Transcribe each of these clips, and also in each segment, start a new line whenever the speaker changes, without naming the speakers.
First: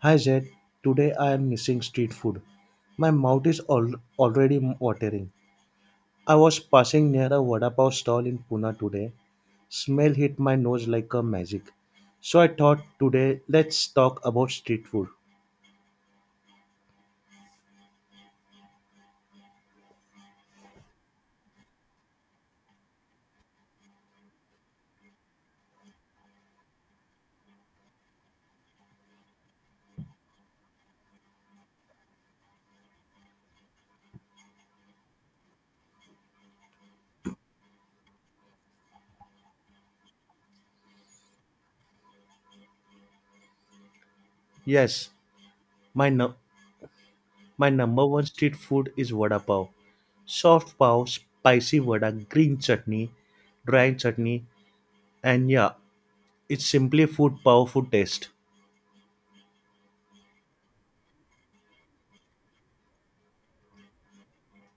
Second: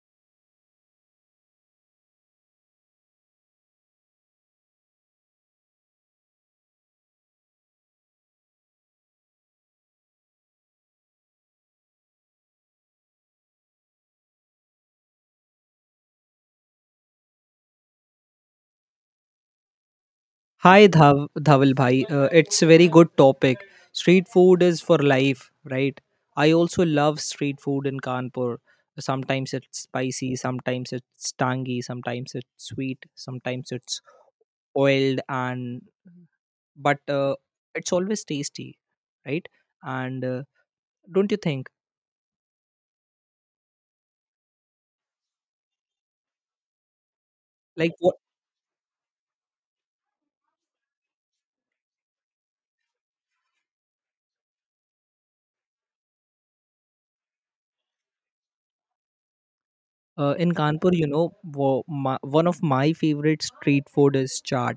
Hi Zed, today I am missing street food. My mouth is already watering. I was passing near a vada pav stall in Pune today. Smell hit my nose like a magic. So I thought today let's talk about street food.
Hi Dhawal bhai, it's a very good topic. Street food is for life, right? I also love street food in Kanpur. Sometimes it's spicy, sometimes it's tangy, sometimes it's sweet, sometimes it's oiled and but it's always tasty, right? And don't you think
Yes, my nu- my
like
number
what
one street food is vada pav. Soft pav, spicy vada, green chutney, dry chutney, and yeah, it's simply food powerful taste.
in Kanpur, you know, one of my favorite street food is chaat.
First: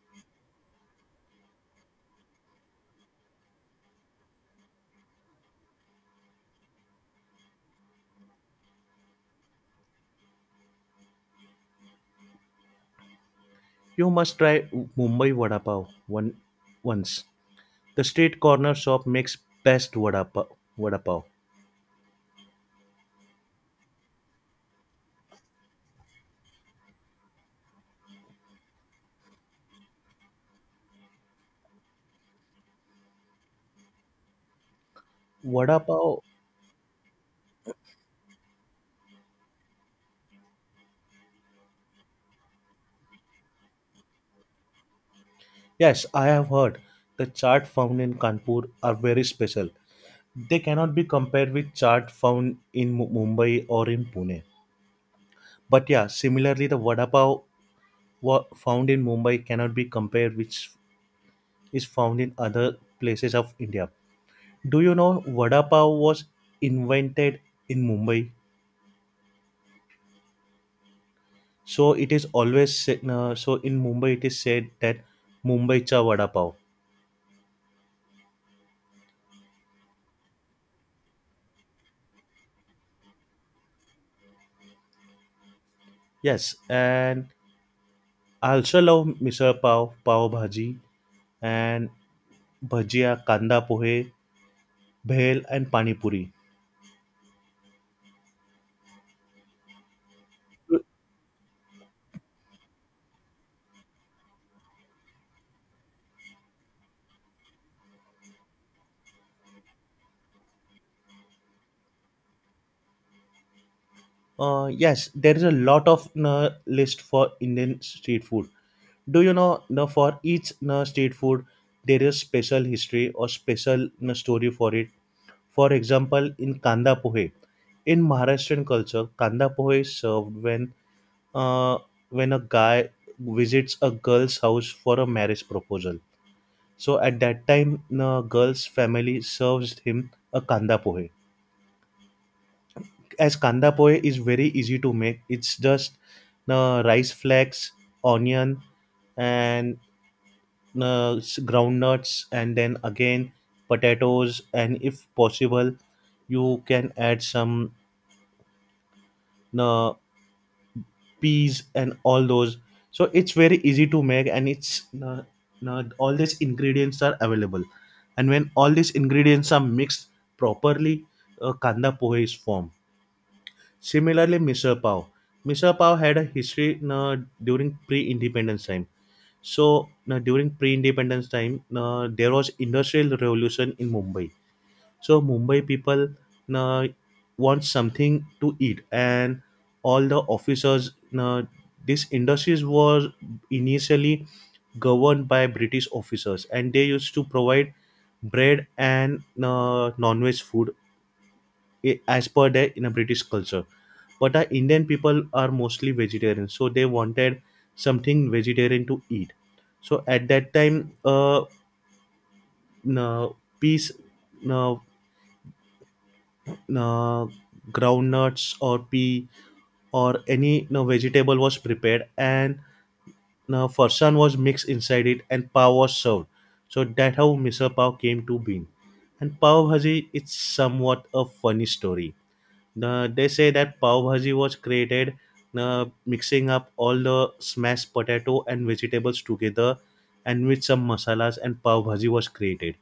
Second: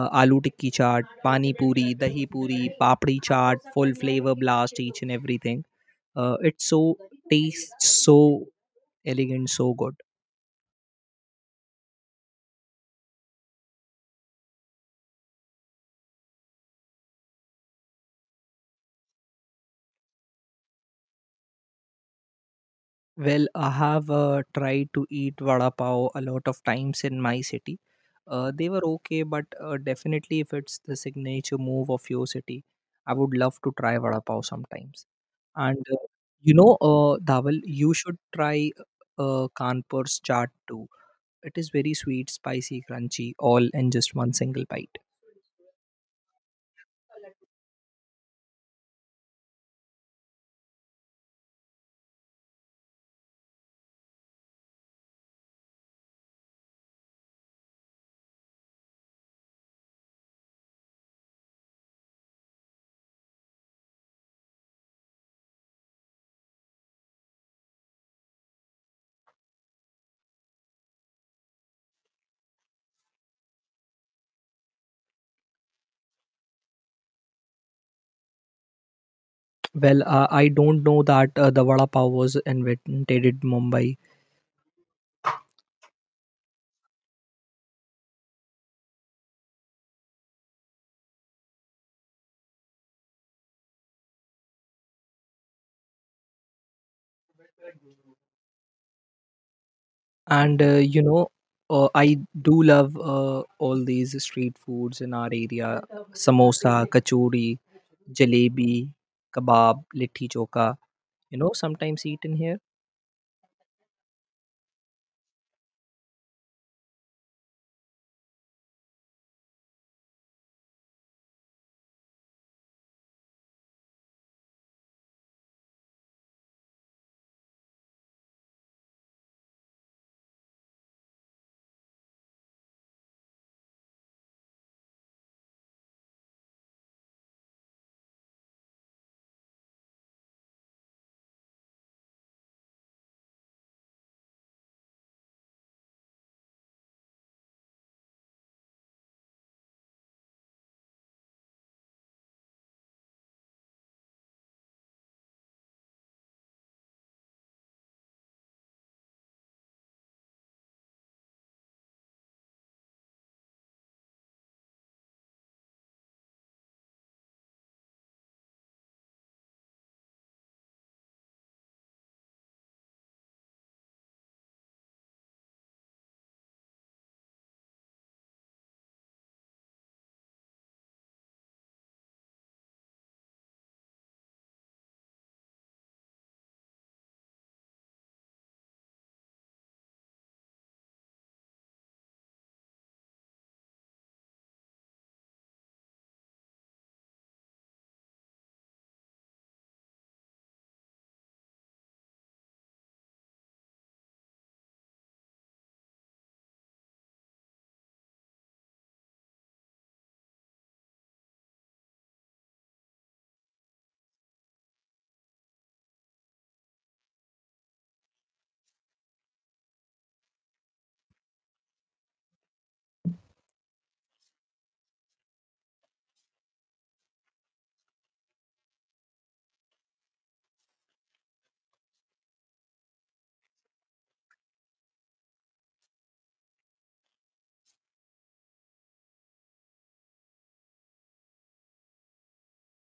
Aloo tikki chaat, pani puri, dahi puri, papdi chaat, full flavor blast, each and everything. It's so tastes so elegant, so good.
You must try Mumbai vada pav one once. The street corner shop makes best vada pav. Vada pav.
Well, I have tried to eat vada pav a lot of times in my city. They were okay, but definitely if it's the signature move of your city, I would love to try vada pav sometimes.
Vada
And
pav.
you know, Dawal, you should try Kanpur's chaat too. It is very sweet, spicy, crunchy, all in just one single bite.
Yes, I have heard. The chaat found in Kanpur are very special. They cannot be compared with chaat found in Mumbai or in Pune. But yeah, similarly, the vada pav found in Mumbai cannot be compared with is found in other places of India. Do you know vada pav was invented in Mumbai? So it is always so in Mumbai it is said that Mumbai cha vada pav.
Well, I don't know that the vada pav was invented in Mumbai,
Yes, and I also love misal pav, pav bhaji, and bhajia, kanda pohe, bhel, and pani puri.
and you know, I do love all these street foods in our area: samosa, kachori, jalebi, kebab, litti choka. You know, sometimes eaten here.
Yes, there is a lot of list for Indian street food. Do you know for each street food there is special history or special story for it? For example, in kanda pohe, in Maharashtrian culture, kanda pohe is served uh, when a guy visits a girl's house for a marriage proposal. So at that time, the girl's family serves him a kanda pohe. As kanda pohe is very easy to make. It's just the rice flakes, onion, and ground nuts, and then again potatoes, and if possible, you can add some uh, peas and all those, so it's very easy to make and it's all these ingredients are available, and when all these ingredients are mixed properly, kanda pohe is formed. Similarly, misal pav, misal pav had a history uh, during pre-independence time. So during pre-independence time, there was industrial revolution in Mumbai. So Mumbai people uh, want something to eat, and all the officers. Uh, this industries was initially governed by British officers, and they used to provide bread and non-veg food as per their in a British culture. But our Indian people are mostly vegetarian, so they wanted something vegetarian to eat. So at that time, n- uh, peace, uh, uh, groundnuts or pea or any, you know, vegetable was prepared, and farsan was mixed inside it and pav was served. So that how misal pav came to being. And pav bhaji, it's somewhat a funny story. They say that pav bhaji was created mixing up all the smashed potato and vegetables together and with some masalas and pav bhaji was created.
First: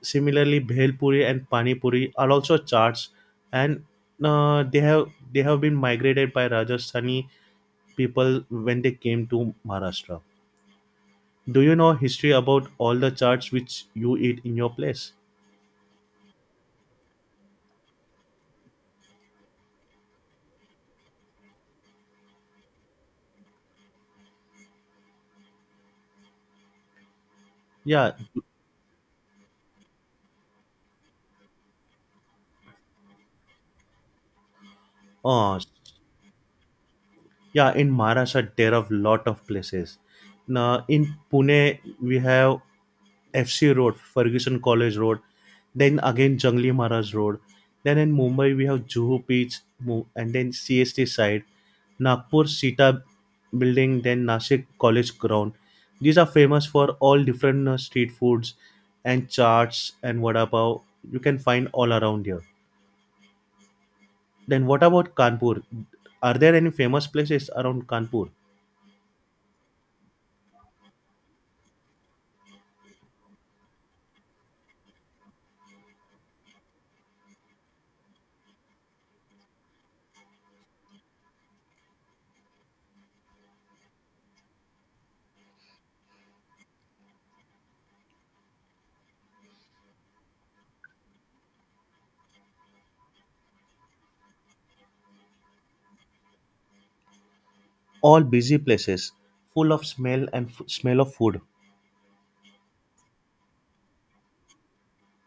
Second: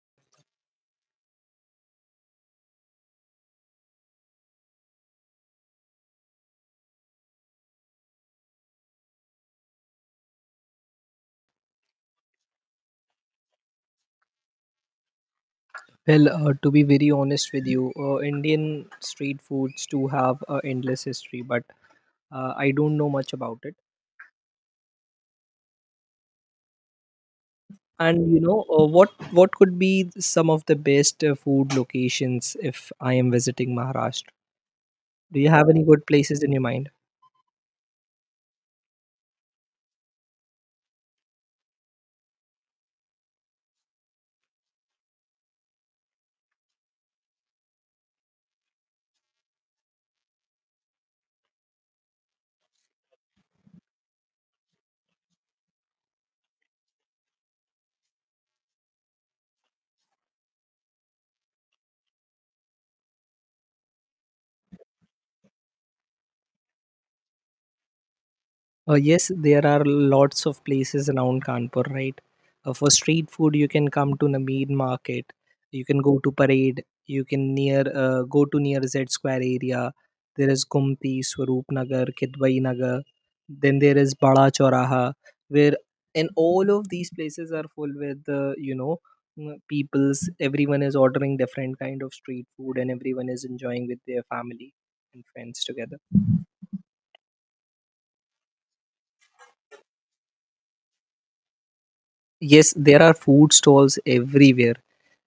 Similarly, bhelpuri and panipuri are also charts, and they have been migrated by Rajasthani people when they came to Maharashtra. Do you know history about all the charts which you eat in your place?
Well, to be very honest with you, Indian street foods do have endless history, but I don't know much about it.
Yeah,
And you know what could be some of the best food locations if I am visiting Maharashtra? Do you
uh,
have any good places in your mind?
yeah. In Maharashtra, there are lot of places. Now, in Pune, we have FC Road, Ferguson College Road. Then again, Jangli Maharaj Road. Then in Mumbai, we have Juhu Beach, and then CST side. Nagpur Sita building, then Nashik College ground. These are famous for all different street foods and charts and vada pav. You can find all around here. Then what about Kanpur? Are there any famous places around Kanpur?
Yes, there are lots of places around Kanpur, right? For street food, you can come to Nameed Market. You can go to Parade. You can near go to near Z Square area. There is Gumti, Swaroop Nagar, Kidwai Nagar. Then there is Bada Choraha, where and all of these places are full with you know people's. Everyone is ordering different kind of street food, and everyone is enjoying with their family and friends together.
All busy places, full of smell and smell of food.
Yes, there are food stalls everywhere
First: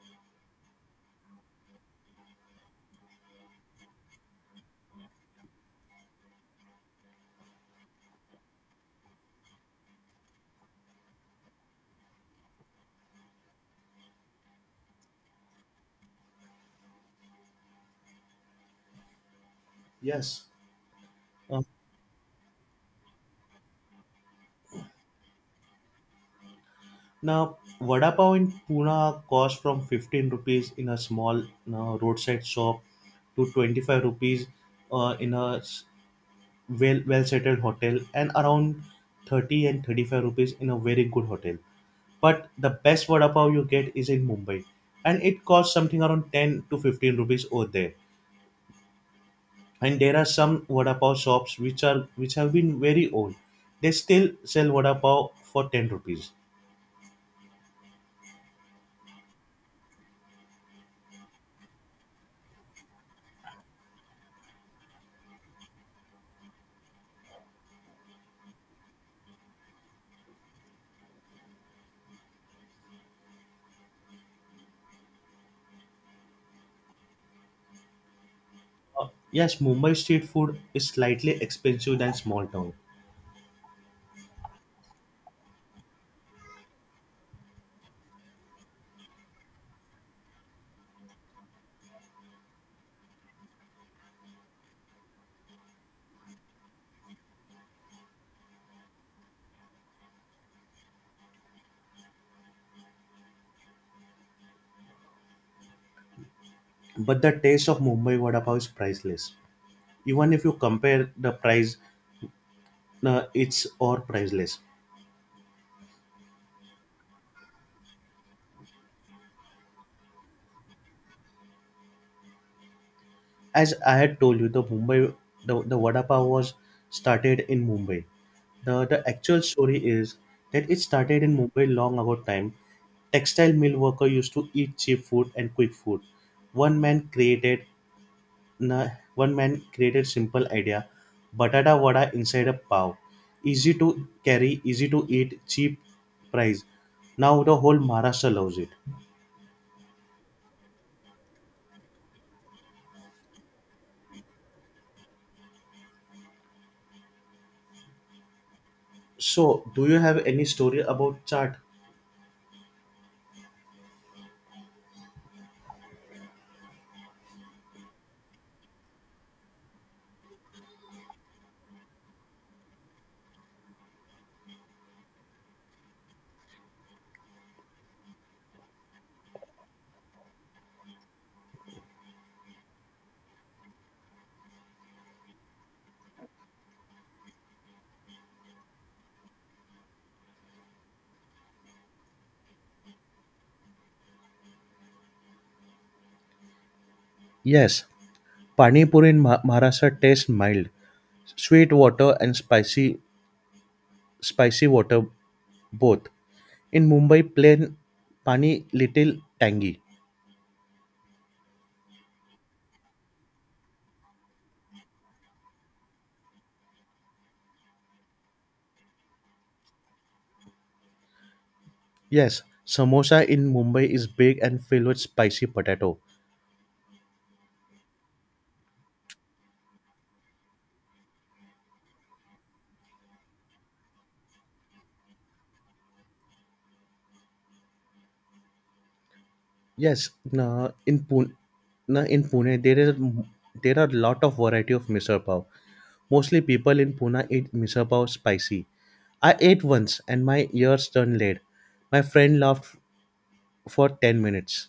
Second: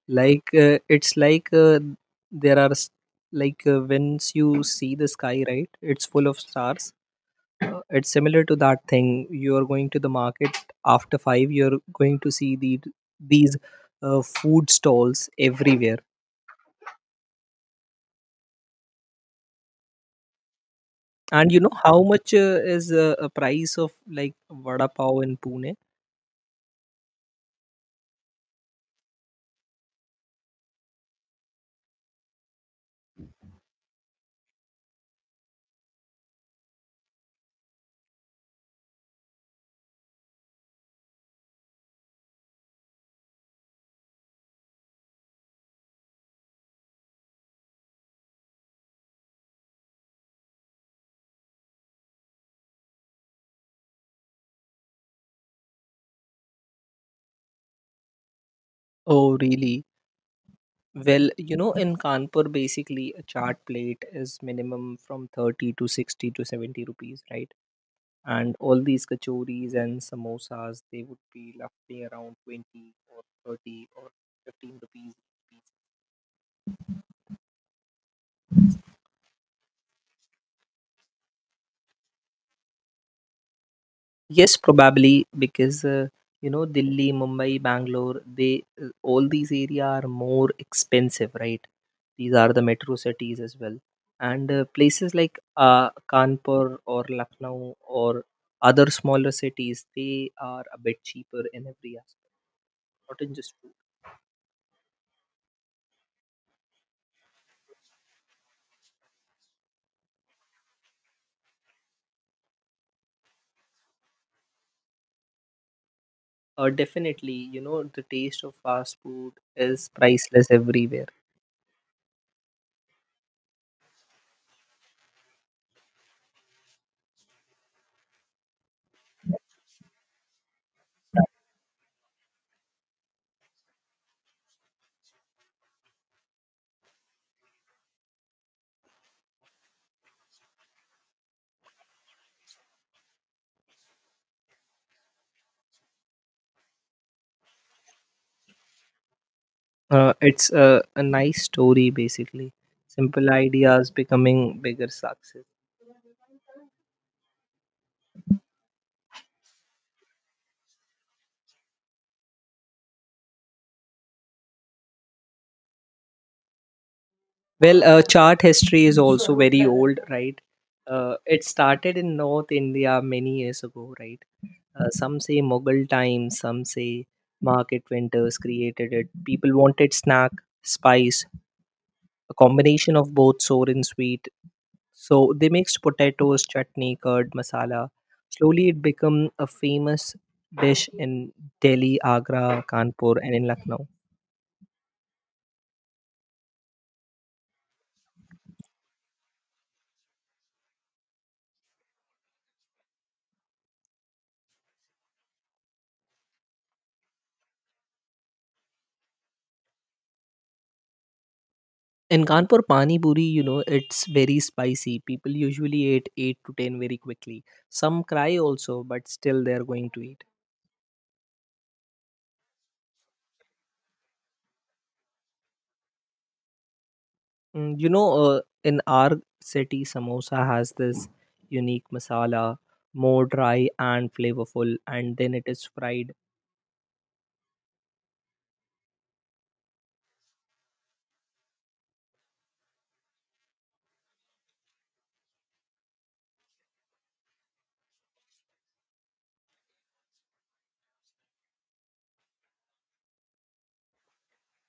like it's like there are like once you see the sky right it's full of stars. It's similar to that thing. You are going to the market after 5 you're going to see the these food stalls everywhere.
Yes.
And you
Uh,
know how much is a price of like vada pav in Pune?
now, vada pav in Pune costs from 15 rupees in a small roadside shop to 25 rupees uh, in a s- well well settled hotel, and around 30 and 35 rupees in a very good hotel, but the best vada pav you get is in Mumbai, and it costs something around 10 to 15 rupees over there. And there are some vada pav shops which are which have been very old. They still sell vada pav for 10 rupees.
Oh really? Well, you know in Kanpur basically a chaat plate is minimum from 30 to 60 to 70 rupees, right? And all these kachoris and samosas they would be roughly around 20 or 30 or 15 rupees each piece.
Uh, yes, Mumbai street food is slightly expensive than small town,
Yes, probably because you know Delhi, Mumbai, Bangalore, they all these area are more expensive, right? These are the metro cities as well. And places like Kanpur or Lucknow or other smaller cities they are a bit cheaper in every aspect, not in just food.
but the taste of Mumbai vada pav is priceless. Even if you compare the price, it's or priceless.
Definitely, you know, the taste of fast food is priceless everywhere.
As I had told you, the vada pav was started in Mumbai. The actual story is that it started in Mumbai long ago time. Textile mill worker used to eat cheap food and quick food. One man created na- one man created simple idea, batata vada inside a pav, easy to carry, easy to eat, cheap price. Now the whole Maharashtra loves it.
It's a nice story, basically. Simple ideas becoming bigger success.
So, do you have any story about chaat?
Well, chart history is also very old, right? It started in North India many years ago, right? Some say Mughal times, some say market vendors created it. People wanted snack, spice, a combination of both sour and sweet. So they mixed potatoes, chutney, curd, masala. Slowly it became a famous dish in Delhi, Agra, Kanpur, and in Lucknow.
Yes, Pani Puri in Maharashtra tastes mild. Sweet water and spicy water both. In Mumbai, plain pani little tangy.
In Kanpur, pani puri, you know, it's very spicy. People usually eat eight to ten very quickly. Some cry also, but still they're going to eat.
Yes, samosa in Mumbai is big and filled with spicy potato.
Mm. You know, in our city, samosa has this unique masala, more dry and flavorful, and then it is fried.
Yes, na in Pune there is there are lot of variety of misal pav. Mostly people in Pune eat misal pav spicy. I ate once and my ears turned red. My friend laughed for 10 minutes.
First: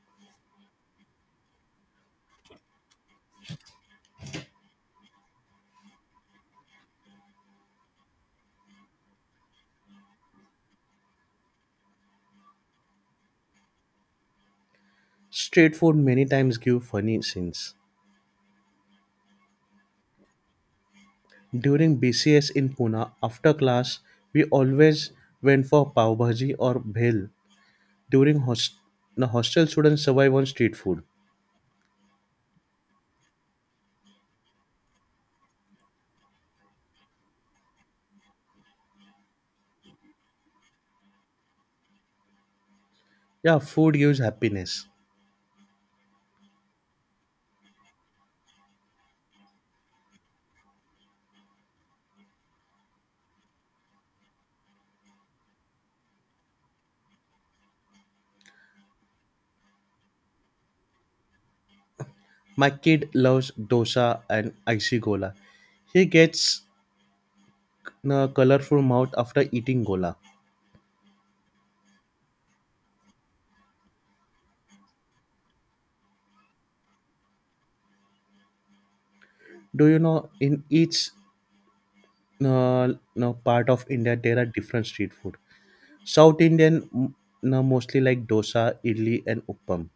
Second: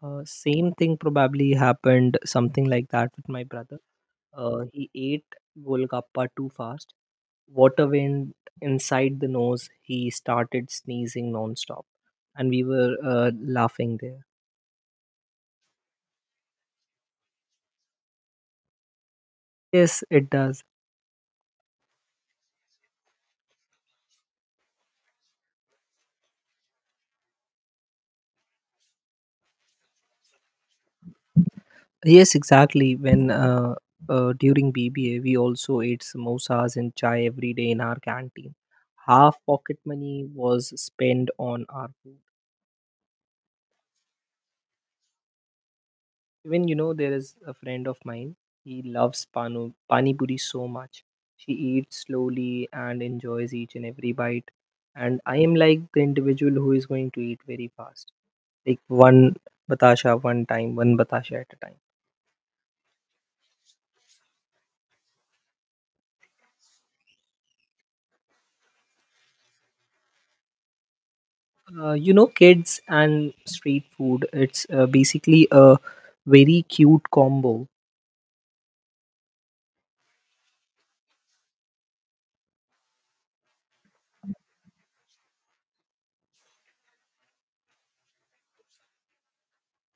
Same thing probably happened something like that with my brother. He ate Golgappa too fast. Water went inside the nose. He started sneezing nonstop, and we were laughing there.
Street food many times give funny scenes.
Yes, it does.
During BCS in Pune, after class, we always went for pav bhaji or bhel. During host- the hostel, students survive on street food.
Yes, exactly. When during BBA, we also ate samosas and chai every day in our canteen. Half pocket money was spent on our food.
Yeah, food gives happiness.
Even you know, there is a friend of mine. He loves pano pani puri so much. She eats slowly and enjoys each and every bite. And I am like the individual who is going to eat very fast, like one batasha one time, one batasha at a time.
My kid loves dosa and icy gola. He gets a colorful mouth after eating gola.
You know, kids and street food. It's basically a very cute combo.
Do you know in each no, part of India there are different street food. South Indian mm, no, mostly like dosa, idli, and uppam.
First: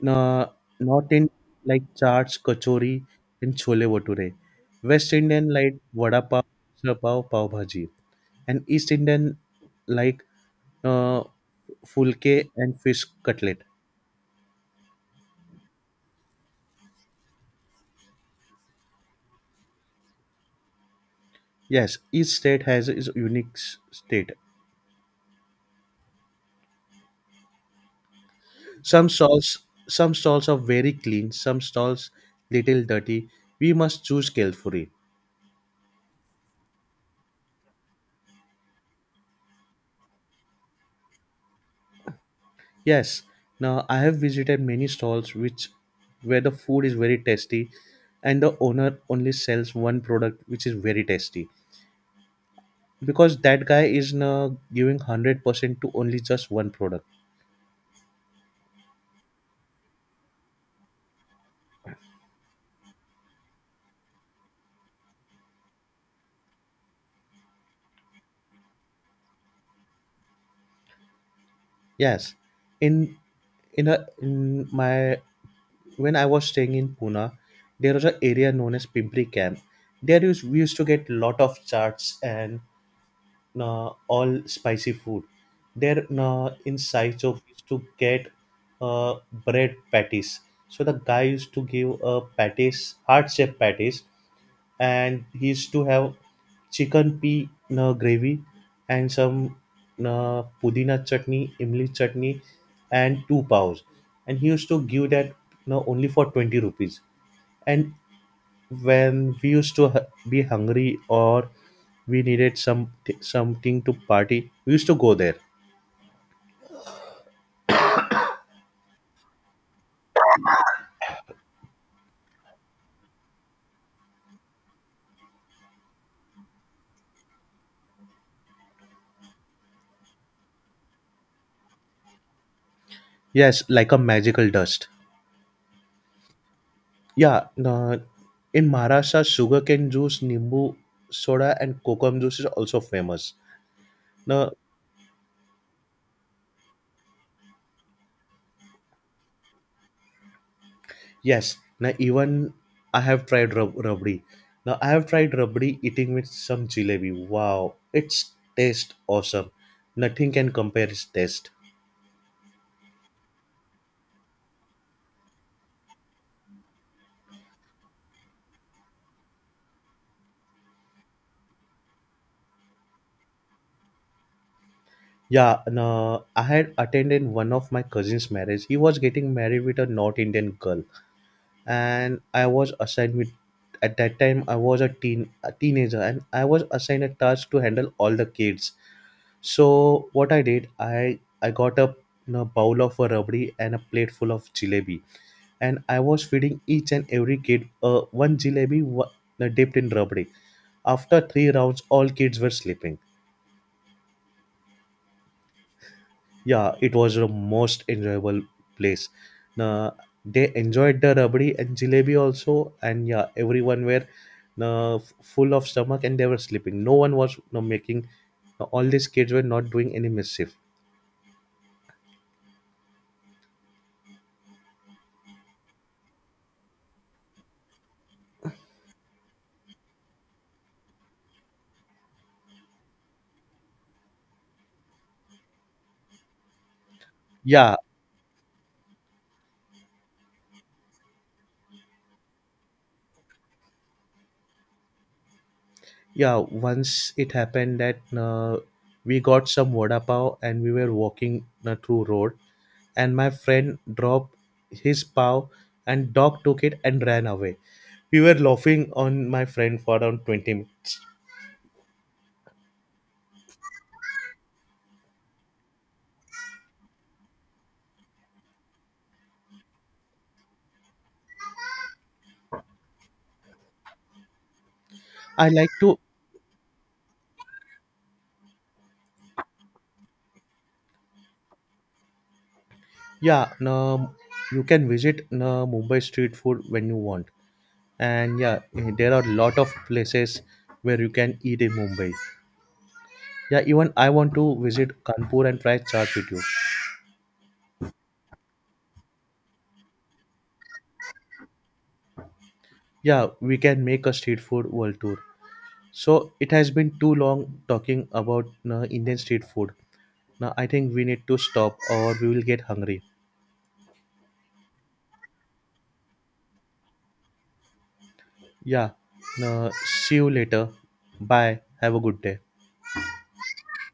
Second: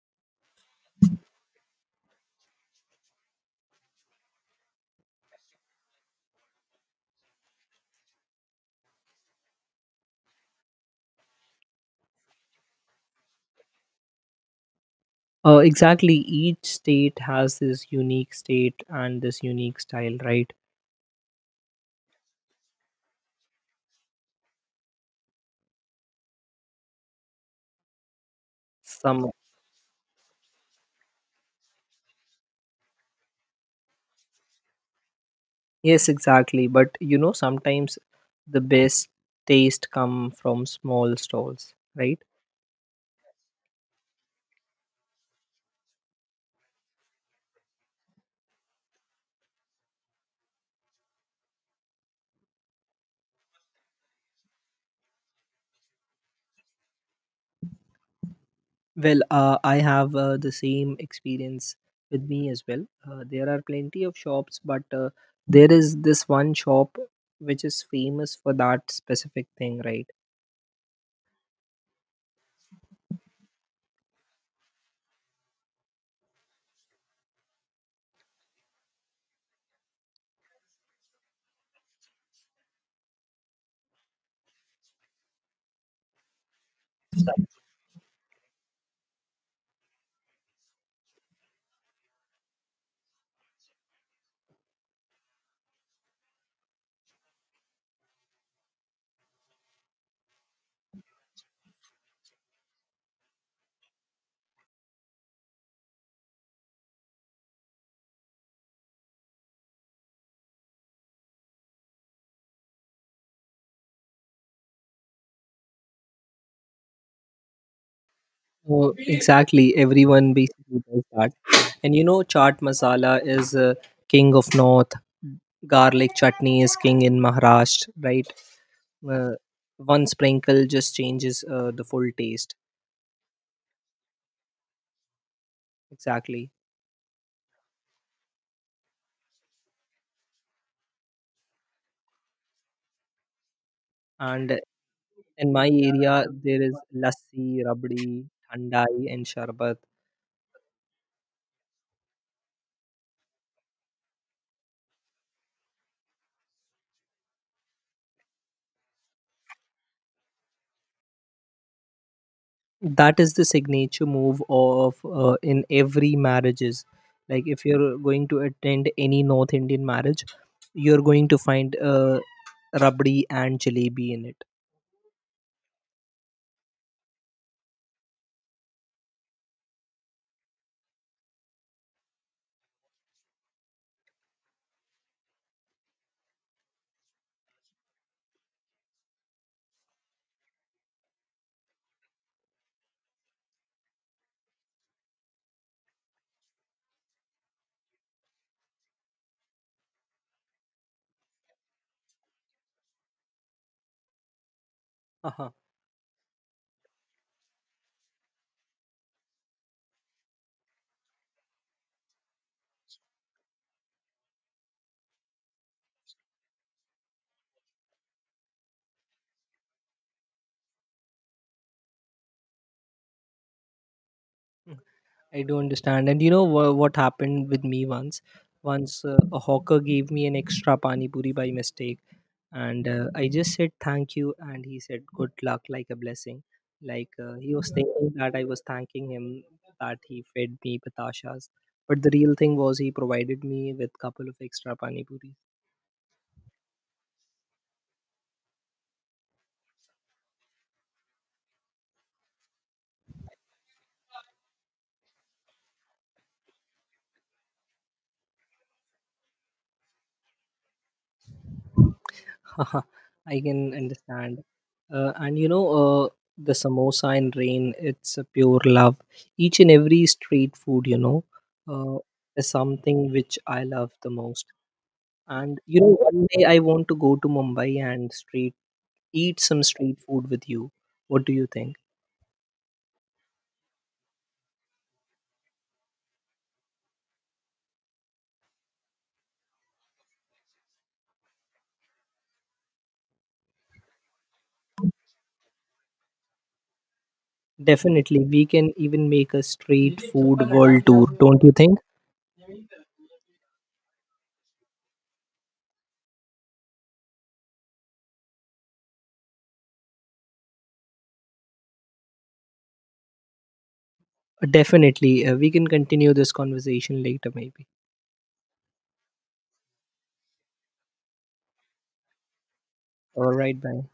No, not in like charts, kachori, and chole bhature. West Indian like vada pav, misal pav, pav bhaji, and East Indian like uh, fulke and fish cutlet.
Exactly, each state has this unique state and this unique style, right?
Yes, each state has its unique state. Some
Some.
stalls, some stalls are very clean. Some stalls little dirty. We must choose carefully.
Yes, exactly. But you know, sometimes the best taste come from small stalls, right?
Yes, now I have visited many stalls which where the food is very tasty, and the owner only sells one product which is very tasty because that guy is now giving 100% to only just one product.
Well, I have the same experience with me as well. There are plenty of shops, but there is this one shop which is famous for that specific thing, right?
Yes. In in a in my when I was staying in Pune, there was an area known as Pimpri Camp. There is we used to get lot of charts and all spicy food. Their insights of used to get uh, bread patties. So the guy used to give patties, heart shaped patties, and he used to have chicken pea gravy and some pudina chutney, imli chutney, and two paos. And he used to give that you only for 20 rupees. And when we used to be hungry or we needed some something to party, we used to go there.
So exactly, everyone basically does that. And you know, chaat masala is king of north. Garlic chutney is king in Maharashtra, right? uh, One sprinkle just changes the full taste.
Yes, like a magical dust.
Exactly.
Yeah, in Maharashtra, sugarcane juice, nimbu soda, and kokum juice is also famous.
And
Now,
in my area there is lassi, rabdi, thandai and sharbat.
yes, now even I have tried rabdi. Now I have tried rabdi eating with some jalebi. Wow, it's taste awesome. Nothing can compare its taste.
That is the signature move of in every marriages, like if you're going to attend any North Indian marriage you're going to find rabdi and jalebi in it.
Yeah, and, I had attended one of my cousin's marriage. He was getting married with a North Indian girl, and I was assigned with. At that time, I was a teen, a teenager, and I was assigned a task to handle all the kids. So what I did, I got a, you know, bowl of a rabdi and a plate full of jalebi, and I was feeding each and every kid one dipped in rabdi. After three rounds, all kids were sleeping.
Uh-huh.
Yeah, it was the most enjoyable place. Nah, They enjoyed the rabdi and jalebi also, and yeah, everyone were full of stomach and they were sleeping. No one was making, all these kids were not doing any mischief.
Mm. I do understand and you know what happened with me once. Once a hawker gave me an extra pani puri by mistake and I just said thank you and he said good luck like a blessing, like he was
yeah
thinking that I was thanking him that he fed me patashas, but the real thing was he provided me with couple of extra pani puris.
yeah Once it happened that we got some vada pav, and we were walking through road, and my friend dropped his pav, and dog took it and ran away. We were laughing on my friend for around 20 minutes.
I can understand. And you know the samosa in rain, it's a pure love. Each and every street food you know uh, is something which I love the most.
I
And
like
you know
to,
one day I want to go to Mumbai and street eat some street food with you. What do you think?
yeah, you can visit no, Mumbai street food when you want. And yeah, eh, there are a lot of places where you can eat in Mumbai. Yeah, even I want to visit Kanpur and try chaat with you.
Definitely, we can even make a street food world tour, don't you think?
Yeah, we can make a street food world tour. So it has been too long talking about no, Indian street food. Now I think we need to stop or we will get hungry.
Definitely, we can continue this conversation later, maybe.
Yeah, no, see you later. Bye. Have a good day.
All right, bye.